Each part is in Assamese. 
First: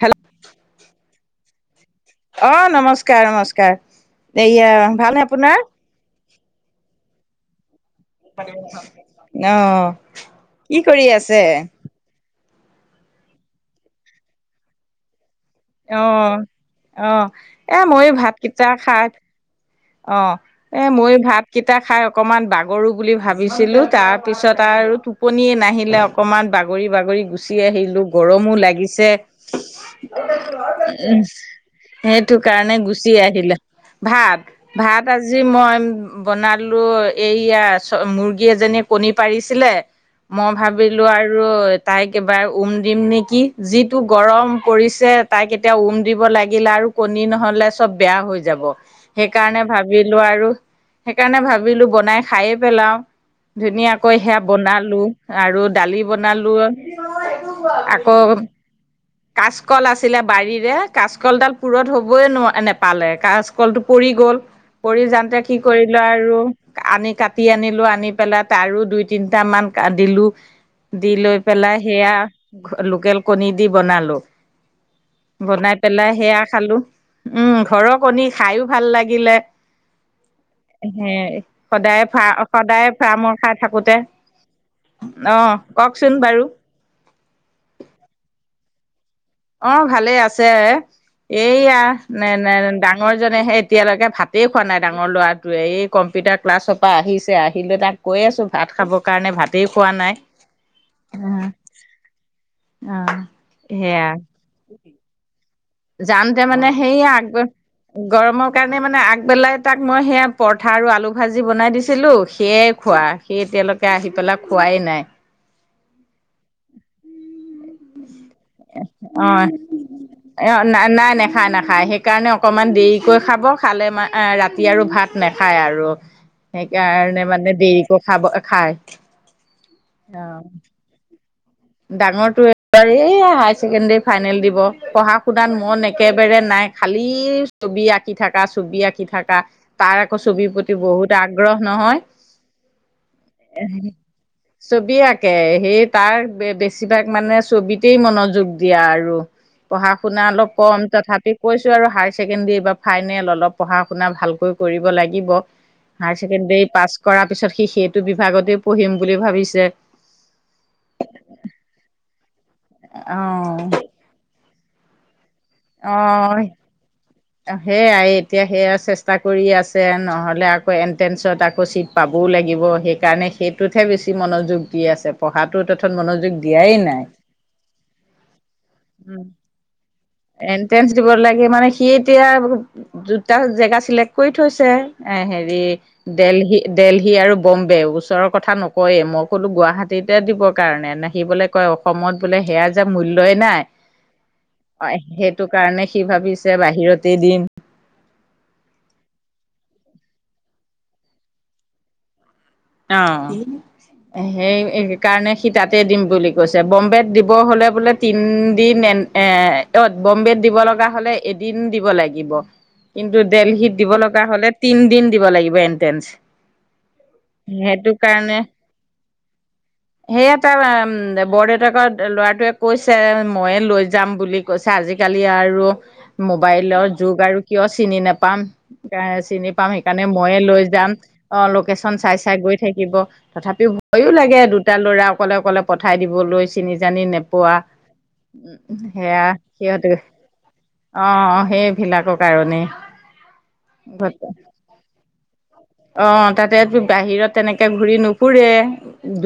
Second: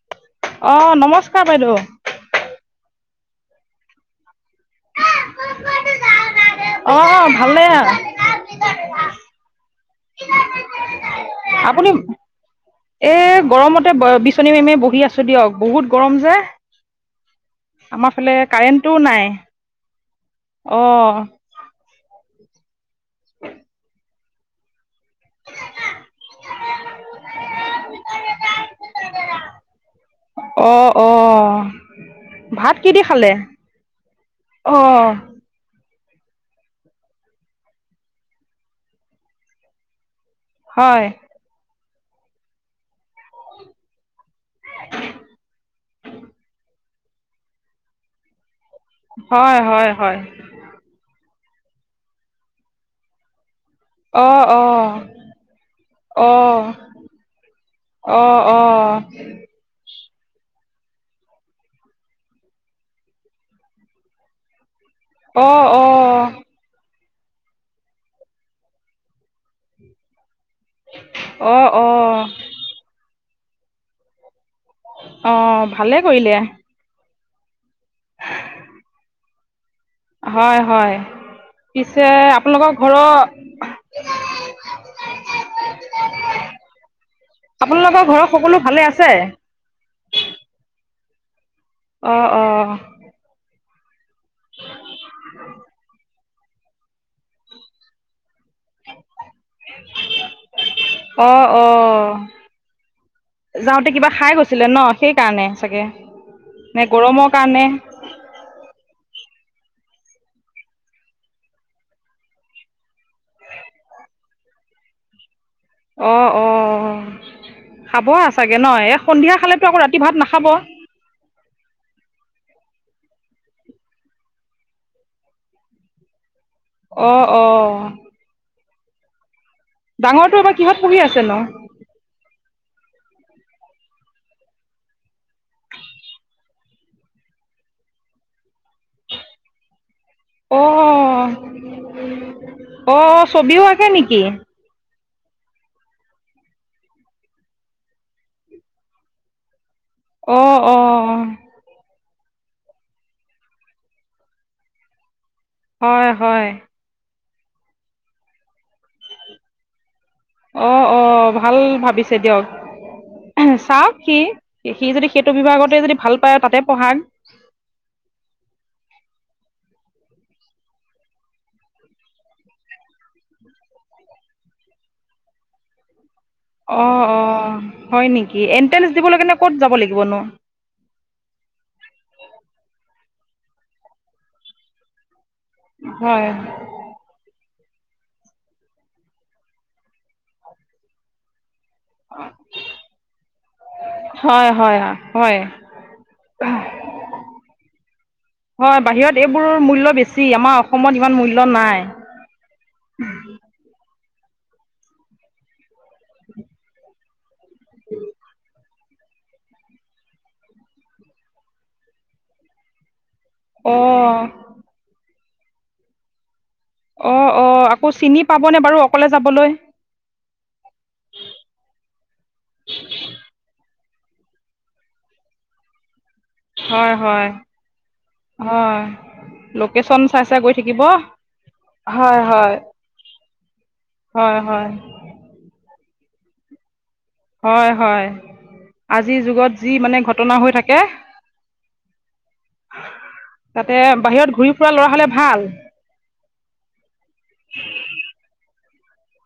হেল্ল, অ, নমস্কাৰ বাইদেউ। অ, নমস্কাৰ নমস্কাৰ দেয়া ভাল নে অ, ভালেই। আহ, কি কৰি আছে। আপুনি এ, গৰমতে বিচনী মাৰি, মাৰি বহি আছো দিয়ক বহুত গৰম যে। অ, এ মই আমাৰ ফালে ভাতকেইটা কাৰেণ্টটোও খাই, নাই অ, এ মই অ' ভাত। কেইটা খাই অকণমান বাগৰু বুলি ভাবিছিলোঁ তাৰপিছত আৰু টোপনিয়ে নাহিলে অকমান বাগৰি বাগৰি গুচি আহিলো গৰমো লাগিছে অ' উম অ' সেইটো ভাত কাৰণে কি দি গুচি খালে? আহিলে ভাত অ' ভাত আজি আজি মই বনালো এইয়া মুৰ্গী এজনীয়ে কণী পাৰিছিলে মই ভাবিলো হয় আৰু তাইক এবাৰ উম দিম নেকি যি টো গৰম পৰিছে তাই এতিয়া উম দিব লাগিলে আৰু কণী নহ'লে চব বেয়া হৈ যাব। হয় সেইকাৰণে হয় হয় ভাবিলোঁ আৰু সেইকাৰণে ভাবিলো বনাই খাইে পেলাও ধুনীয়া আকৌ সেয়া অ' অ' বনালো আৰু দালি বনালো অ' অ' আকৌ অ' অ' কাচকল আছিলে বাৰীৰে কাচকলডাল পুৰত হবই ন নেপালে কাচকলটো পৰি গ'ল পৰি যাওঁতে কি কৰিল আৰু অ' আনি কাটি কাটি আনিলো আনি পেলাই তাৰু দুই তিনটা মান দিলো দি লৈ অ' পেলাই সেয়া অ' লোকেল কণী দি বনালো। অ' বনাই ভালে পেলাই কৰিলে সেয়া খালো উম ঘৰৰ কণী খাইো ভাল লাগিলে হয় হয়। সে পিছে সদায় ফ আপোনালোকৰ সদায় ঘৰৰ ফ্ৰামৰ খাই থাকোতে অ', কওকচোন বাৰু আপোনালোকৰ ঘৰৰ সকলো ভালে আছে অ', ভালে আছে এইয়া অঁ অঁ ডাঙৰজনেহে এতিয়ালৈকে ভাতেই খোৱা নাই ডাঙৰ ল'ৰাটোৱে এই কম্পিউটাৰ ক্লাছৰ পৰা আহিছে আহিলে তাক কৈ আছো ভাত খাবৰ কাৰণে ভাতেও খোৱা নাই। অঁ অঁ অ', সেয়া আছিলে ন সেইকাৰণে চাগে যাওঁতে মানে নে সেইয়া আগ গৰমৰ কাৰণে গৰমৰ কাৰণে মানে আগবেলাই তাক মই সেয়া পৰঠা আৰু আলু ভাজি বনাই দিছিলো সেয়াই খোৱা সেই এতিয়ালৈকে আহি পেলাই খোৱাই নাই অ', অ', খাব চাগে নহ এই সন্ধিয়া অ খালেতো আকৌ ৰাতি ভাত নাখাব অ' নাই নাই খাই নাখায় সেইকাৰণে অকমান দেৰিকৈ খাব খালে ৰাতি আৰু ভাত নাখায় আৰু অঁ সেইকাৰণে মানে অঁ দেৰিকে খাব খায়। ডাঙৰটো এবাৰ কিহত পঢ়ি আছে নো ডাঙৰট হায়াৰ ছেকেণ্ডাৰী ফাইনেল দিব পঢ়া শুনাত মন একেবাৰে নাই খালি ছবি আঁকি থাকা ছবি আঁকি থকা তাৰ আকৌ ছবিৰ প্ৰতি বহুত অঁ আগ্ৰহ নহয় অঁ ছবিও আঁকে নেকি ছবি আঁকে সেই তাৰ বেছিভাগ মানে ছবিতেই মনোযোগ দিয়া আৰু পঢ়া আপোনাৰ অলপ অঁ কম অঁ তথাপি কৈছো আৰু হায়াৰ ছেকেণ্ডেৰী বা ফাইনেল অলপ পঢ়া শুনা ভালকৈ কৰিব লাগিব, হয় হাইাৰ হয় ছেকেণ্ডাৰী পাছ কৰাৰ পিছত সি সেইটো বিভাগতেও পঢ়িম বুলি ভাবিছে অ', অ', ভাল ভাবিছে দিয়ক অ চাওক সি সি যদি সেইটো বিভাগতে যদি অ ভাল পায় তাতে পঢ়াক সেয়াই এতিয়া সেয়া চেষ্টা কৰি আছে নহলে আকৌ এণ্ট্ৰেঞ্চত আকৌ চিট পাবও লাগিব সেইকাৰণে সেইটোতহে বেছি মনোযোগ দি আছে পঢ়াটো তথত মনোযোগ দিয়াই নাই অ', অ', হয় নেকি এণ্ট্ৰেঞ্চ দিবলৈ কাৰনে ক'ত যাব লাগিবনো? টেন্ঞ্চ দিব লাগে মানে সি এতিয়া দুতা জেগা চিলেক্ট কৰি থৈছে এ হেৰি এ হয় দেলহি দেলহি আৰু বম্বে ওচৰৰ কথা নকয়ে মই ক'লো গুৱাহাটীতে দিবৰ কাৰণে নাহিবলৈ কয় অসমত বোলে সেয়া যে মূল্যই নাই হয় হয় অ', হয় সেইটো কাৰণে সি ভাবিছ বাহিৰতে দিম হয় বাহিৰত এইবোৰৰ মূল্য বেছি আমাৰ অসমত ইমান মূল্য নাই। অ', সেইকাৰণে সি তাতে দিম বুলি কৈছে বম্বে দিব হলে বোলে তিন দিন এ অ', বম্বেত দিব লগা হ'লে এদিন দিব লাগিব। কিন্তু দেলহিত দিব অঁ লগা হ'লে তিন দিন দিব লাগিব এনট্ৰেঞ্চ। অ', অ'আকৌ চিনি পাবনে বাৰু অকলে যাবলৈ? সেই এটা বৰদেউতাকৰ ল'ৰাটোৱে কৈছে ময়ে লৈ যাম বুলি। কৈছে আজিকালি আৰু মোবাইলৰ হয় যুগ হয় আৰু কিয় চিনি নাপাম। হয় চিনি পাম লোকেশ্যন সেইকাৰণে চাই চাই ময়ে গৈ লৈ থাকিব যাম অ', লোকেশচন চাই। হয় চাই গৈ হয় থাকিব তথাপি ভয়ো লাগে হয় হয় দুটা ল'ৰা অকলে, অকলে। পঠাই দিবলৈ চিনি জানি নেপাই। হয়, হয়। আজিৰ সেয়া যুগত যি সিহঁতে মানে ঘটনা হৈ থাকে অ', সেইবিলাকৰ কাৰণেই। তাতে বাহিৰত ঘূৰি ফুৰা ল'ৰা হলে ভাল। অ', তাতে বাহিৰত তেনেকে ঘূৰি নুফুৰে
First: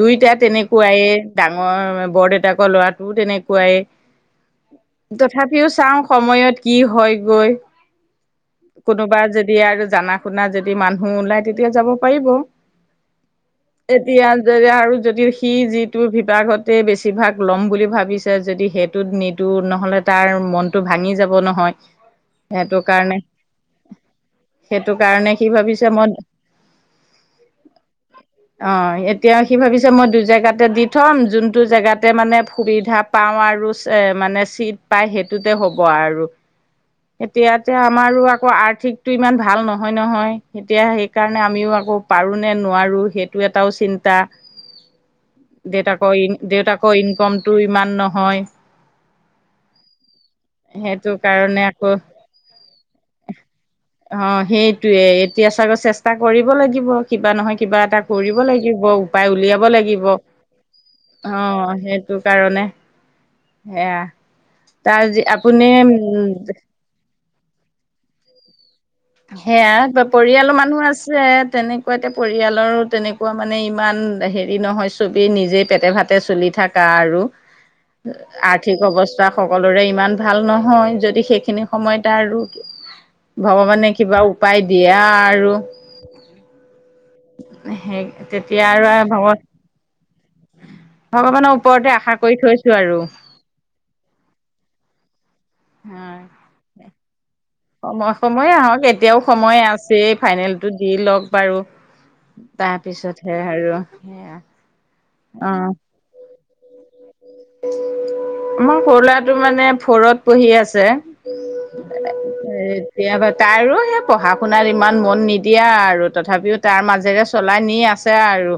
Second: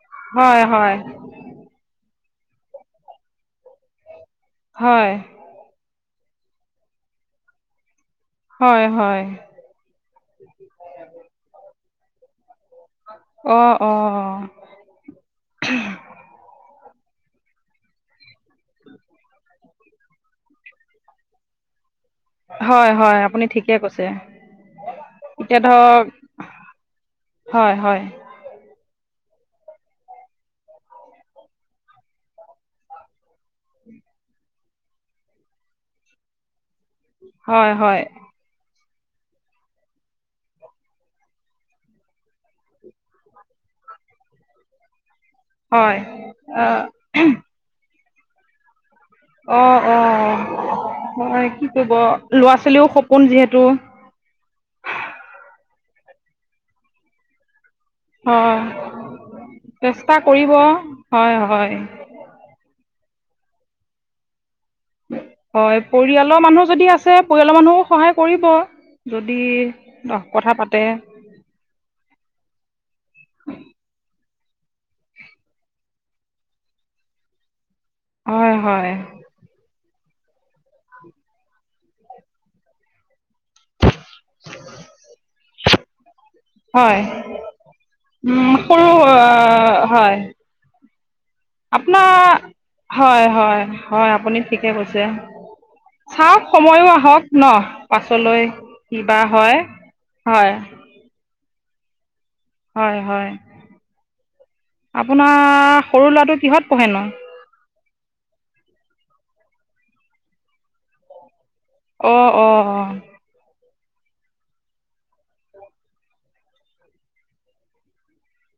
দুইটা হয় হয় তেনেকুৱাইে। ডাঙৰ বৰদউতাকৰ ল'ৰাটোও তেনেকুৱাই। হয়। তথাপিও চাওঁ সময়ত কি হয় গৈ হয় কোনোবা হয় যদি আৰু জানা। শুনা যদি মানুহ ওলাই তেতিয়া যাব পাৰিব। অঁ এতিয়া অঁ যে আৰু যদি। সি যিটো বিভাগতে বেছিভাগ ল'ম বুলি ভাবিছে যদি সেইটোত নিদো নহ'লে। তাৰ মনটো ভাঙি যাব নহয়। সেইটো হয়, কাৰণে হয় আপুনি ঠিকে কৈছে সেইটো কাৰণে সি এতিয়া ভাবিছে ধৰক। মই হয়, হয়। অ', এতিয়া সি ভাবিছে মই দুই জেগাতে দি থ'ম যোনটো জেগাতে মানে সুবিধা। পাওঁ আৰু মানে চিট পাই সেইটোতে হ'ব আৰু। [unintelligible] এতিয়াতে হয় আমাৰো আকৌ আৰ্থিকতটো ইমান ভাল নহয়, নহয়। এতিয়া সেইকাৰণে আমিও আকৌ পাৰো নে নোৱাৰো সেইটো এটাও চিন্তা। [unintelligible] দেউতাকৰ, অঁ দেউতাকৰ ইনকমতটো ইমান নহয়। অ', অ' সেইটো মই কাৰণে কি ক আকৌ ল'ৰা ছোৱালীও সপোন যিহেতু। অ', সেইটয়ে এতিয়া চাগৈ চেষ্টা কৰিব লাগিব কিবা নহয় কিবা এটা। কৰিব হয় লাগিব উপায় উলিয়াব লাগিব চেষ্টা কৰিব হয় হয় অ', সেই তোৰ কাৰণে সেয়া তাৰ যি আপুনি উম। ছে পৰিয়ালৰ মানুহো সহায় কৰিব। যদি সেয়া কথা পৰিয়ালৰ পাতে মানুহ আছে তেনেক আকৌ এতে পৰিয়ালৰো তেনেকুৱা মানে ইমান হেৰি নহয় ছবিেই নিজেই পেটে ভাাটতে চলি থাক। কা আৰু। উ আৰ্থিক অৱস্থা। তাৰ সকলোৰে ইমান ভাল নহয়, যদি সেইখিনি সময়ত আৰু ভগৱানে। কিবা উপায় দিয়ে আৰু। হয়, সেই উম, তেতিয়া আৰু সৰু হয়। ভগবানৰ উপ আপোনাৰ হয়, হয়। হয়, আপুনি ঠিকে কৈছে হয় চাওঁক সময়ো আহক। ন সময় পাছলৈ সময়ে আহক এতিয়াও কিবা হয় সময় আছে হয় ফাইনেলটোত। দি লক বাৰু হয় হয় তাৰপিছতহে আৰু সেয়া। আপোনাৰ। অ'। সৰু ল'ৰাটো কিহত পঢ়েনো? মোৰ সৰু ল'ৰাটো মানে ফৰত পঢ়ি আছে। অঁ অঁ অঁ এতিয়া বাত তাইো সেই পঢ়া শুনাত ইমান মন নিদিয়া আৰু তথাপিও তাৰ মাজেৰে চলাই নি আছে আৰু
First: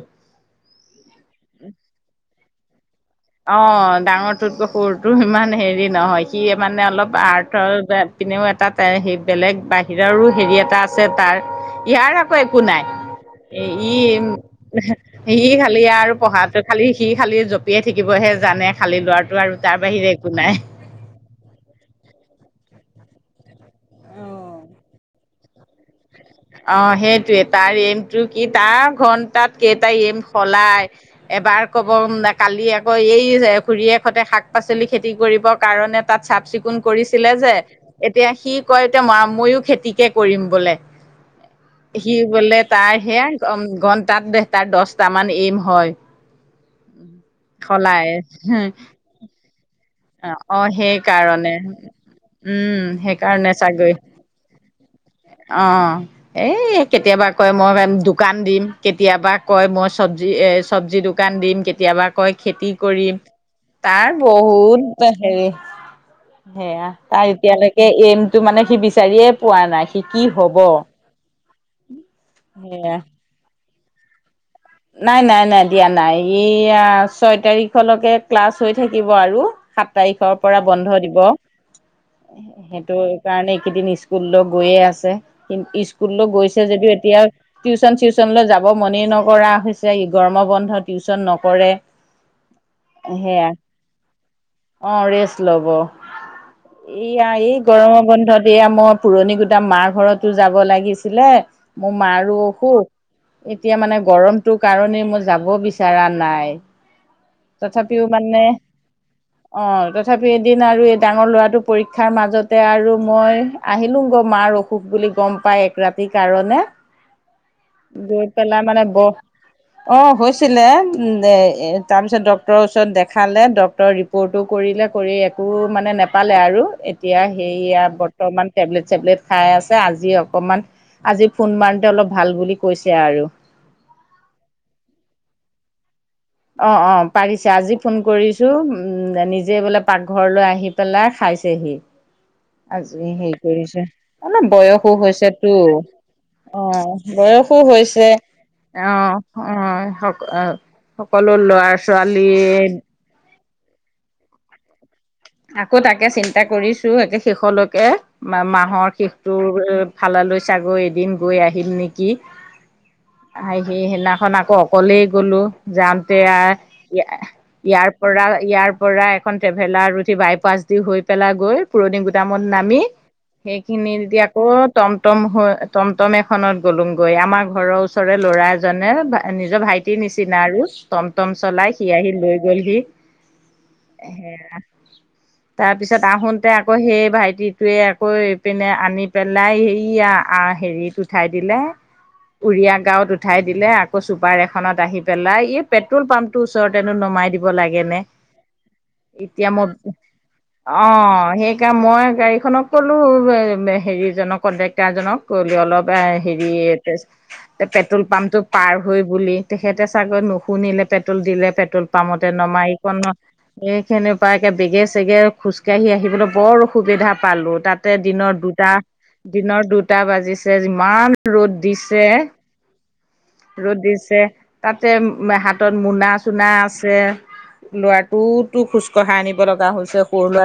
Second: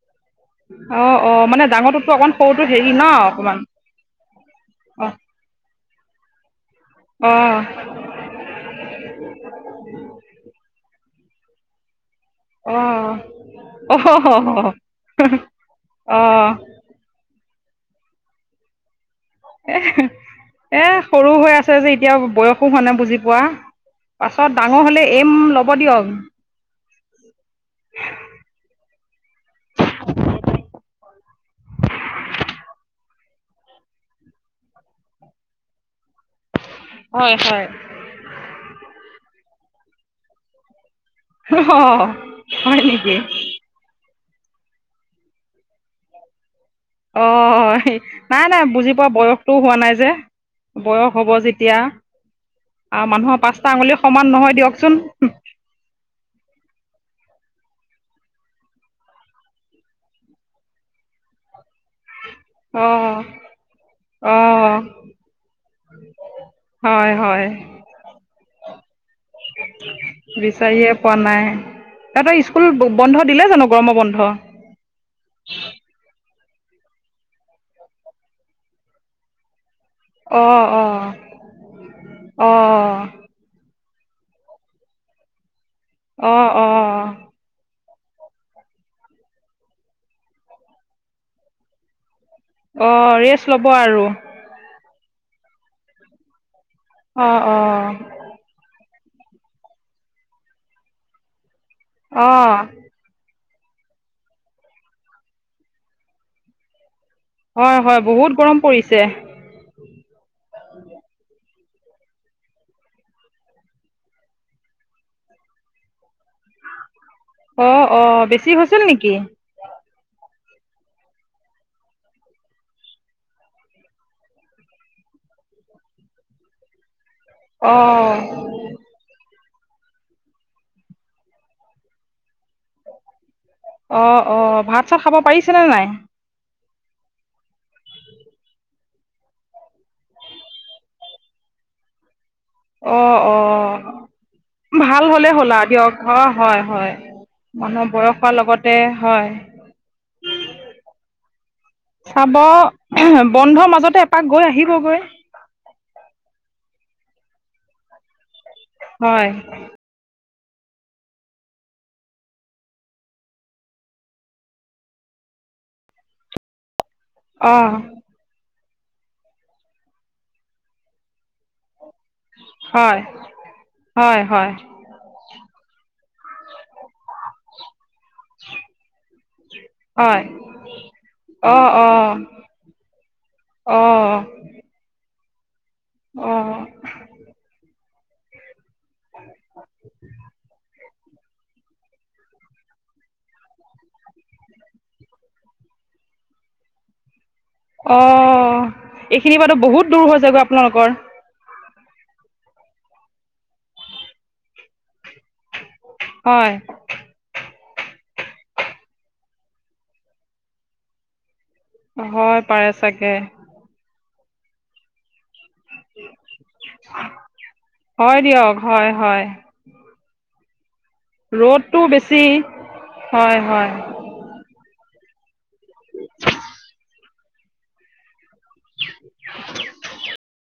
অ', অ', মানে ডাঙৰটোত কৈ অকমান সৰুটো হেৰি ন অকণমান অ', ডাঙৰটোত ক সুৰটো অঁ ইমান হেৰি নহয় সি মানে অলপ অঁ আৰ্থৰ পিনেও এটা সেই বেলেগ বাহিৰৰো হেৰি এটা আছে তাৰ ইয়াৰ একো নাই এ ই অঁ অঁ ই খালি আৰু পঢ়া অঁ খালি সি খালি জঁপিয়ে থাকিবহে জানে খালি লৰাটো আৰু এ তাৰ বাহিৰে একো নাই। এ সৰু হৈ আছে যে এতিয়া বয়সো হোৱা নাই বুজি পোৱা। পাছত ডাঙৰ হলে এম ল'ব দিয়ক। অ', সেইটয়ে তাৰ এমটো কি তাৰ ঘন্টাত কেইটা এম সলায় এবাৰ ক'ব কালি আকৌ এই যে খুৰীয়ে খতে শাক পাচলি খেতি কৰিবৰ কাৰণে তাত চাফ চিকুণ কৰিছিলে হয় যে হয় এতিয়া সি কয় এতিয়া মা ময়ো খেতিকে কৰিম বোলে। অ সি বোলে হয় তাই নেকি সেয়া ঘন্টাত দেহ তাৰ দছটামান এম হয়। অ', সেই সলাই নাই নাই বুজি পোৱা বয়সটোও হোৱা নাই যে অ বয়স হ'ব সেইকাৰণে যেতিয়া উম মানুহৰ সেইকাৰণে পাঁচটা চাগৈ আঙুলি সমান নহয় দিয়কচোন অ', এই কেতিয়াবা কয় মই দোকান দিম কেতিয়াবা কয় মই চব্জি এ চব্জি দো দোকান দিম কেতিয়াবা কয় খেতি অ কৰিম তাৰ অ বহুত হেৰি সেয়া হয় তাৰ হয় এতিয়ালৈকে এইমটো মানে সি বিচাৰিয়ে পোৱা নাই সি কি হব। বিচাৰিয়ে পোৱা নাই তহঁতৰ স্কুল সেয়া বন্ধ দিলে জানো গৰমৰ বন্ধ নাই নাই নাই দিয়া নাই ইয়া ছয় তাৰিখলৈকে ক্লাছ হৈ থাকিব আৰু সাত তাৰিখৰ পৰা অ বন্ধ দিব অ সেইটো কাৰণে এইকেইদিন স্কুললৈ গৈয়ে আছে কিন্ত স্কুললৈ অ গৈছে অ যদিও এতিয়া টিউশন চিউচনলৈ যাব মনে নকৰা হৈছে ই গৰমৰ বন্ধত টিউচন নকৰে অ', সেয়া ৰেষ্ট ল'ব আৰু অ', ৰেষ্ট লব, এইয়া অ', এই অ', গৰমৰ বন্ধত এয়া মই পুৰণি গুদাম মাৰ ঘৰতো যাব লাগিছিলে মোৰ মাৰো অ', অসুষ এতিয়া মানে গৰমটো কাৰণেই মই যাব বিচৰা নাই। হয় হয় তথাপিও বহুত মানে গৰম পৰিছে। অ', তথাপিও এদিন আৰু এই ডাঙৰ ল'ৰাটোৰ পৰীক্ষাৰ মাজতে আৰু মই আহিলো গৈ মাৰ অসুখ বুলি গম পাই এক ৰাতিৰ কাৰণে অ', অ', গৈ বেছি পেলাই হৈছিল মানে ব নেকি? অ', হৈছিলে উম এ তাৰপিছত ডক্টৰৰ ওচৰত দেখালে ডক্তৰে ৰিপৰ্টো কৰিলে কৰি একো মানে নেপালে আৰু এতিয়া সেইয়া অ', বৰ্তমান টেবলেট চেবলেট খাই আছে আজি অকমান আজি ফোন মাৰোতে অলপ ভাল বুলি কৈছে আৰু। অ', অ', ভাত চাত খাব পাৰিছেনে নাই? অ', অ', পাৰিছে আজি ফোন কৰিছো উ নিজে বোলে পাকঘৰলৈ আহি পেলাই খাইছেহি [inaudible] আজি অ', হেৰি কৰিছে অ', অলপ বয়সো ভাল হৈছে হ'লে হ'ল তো আৰু দিয়ক হয়, হয়। অ' বয়সো মানুহ হৈছে বয়স হোৱাৰ লগতে অ', হয়। অ', সক [unintelligible] সকলো লৰা চাব ছোৱালীয়ে বন্ধৰ মাজতে এপাক গৈ আহিবগৈ আকৌ তাকে চিন্তা কৰিছো একে শেষলৈকে মা মাহৰ হয়, শেষটোৰ খালালৈ চাগৈ এদিন গৈ আহিম নেকি? সেই সেইদিনাখন আকৌ অকলেই গ'লো যাওঁতে আৰু অ', ইয়াৰ পৰা ইয়াৰ পৰা এখন ট্ৰেভেলাৰ বাই পাচ দি হৈ পেলাই গৈ পুৰণি গুদামত নামি হয়, সেইখিনি হয়, তেতিয়া আকৌ হয়, টমটম হৈ টমটম এখনত গলোংগৈ আমাৰ ঘৰৰ ওচ ওচৰৰে ল'ৰা এজনে নিজৰ ভাইটিৰ হয়। নিচিনা আৰু টম, টম অ', চলায় সি অ', আহি লৈ গ'লহি অ'। তাৰ পিছত আহোতে অ', আকৌ সেই ভাইটিটোৱে আকৌ পিনে আনি পেলাই সেইয়া আ হেৰিত উঠাই দিলে উৰিয়া গাঁৱত উঠাই দিলে আকৌ চুপাৰ এখনত আহি পেলাই এই পেট্ৰল পাম্পটোৰ ওচৰতে নো নমাই দিব লাগে নে অ', এইখিনি এতিয়া বাৰু মই বহুত দূৰ হৈ যায়গৈ আপোনালোকৰ অ', সেই মই গাড়ীখনক ক'লো হেৰিজনক কণ্ডেক্টাৰজনক [unintelligible] অলপ হেৰি হয় এ পেট্ৰল পাম্পটো পাৰ হৈ বুলি তেখেতে চাগৈ নুশুনিলে পেট্ৰল দিলে পে প্ৰট্ৰেল পামতে হয় নমাই পাৰে ইকণ চাগে এই খিনি পা বেগে চেগে খোজকাঢ়ি আহিবলৈ বৰ সুবিধা পালো তাতে হয় দিনৰ দিয়ক দুটা হয় হয় দিনৰ দুটা বাজিছে যিমান ৰ'দ ৰ'দটো দিছে বেছি হয় হয় ৰ'দ দিছে তাতে হাতত মোনা চোনা আছে ল'ৰাটোতো খোজঢ়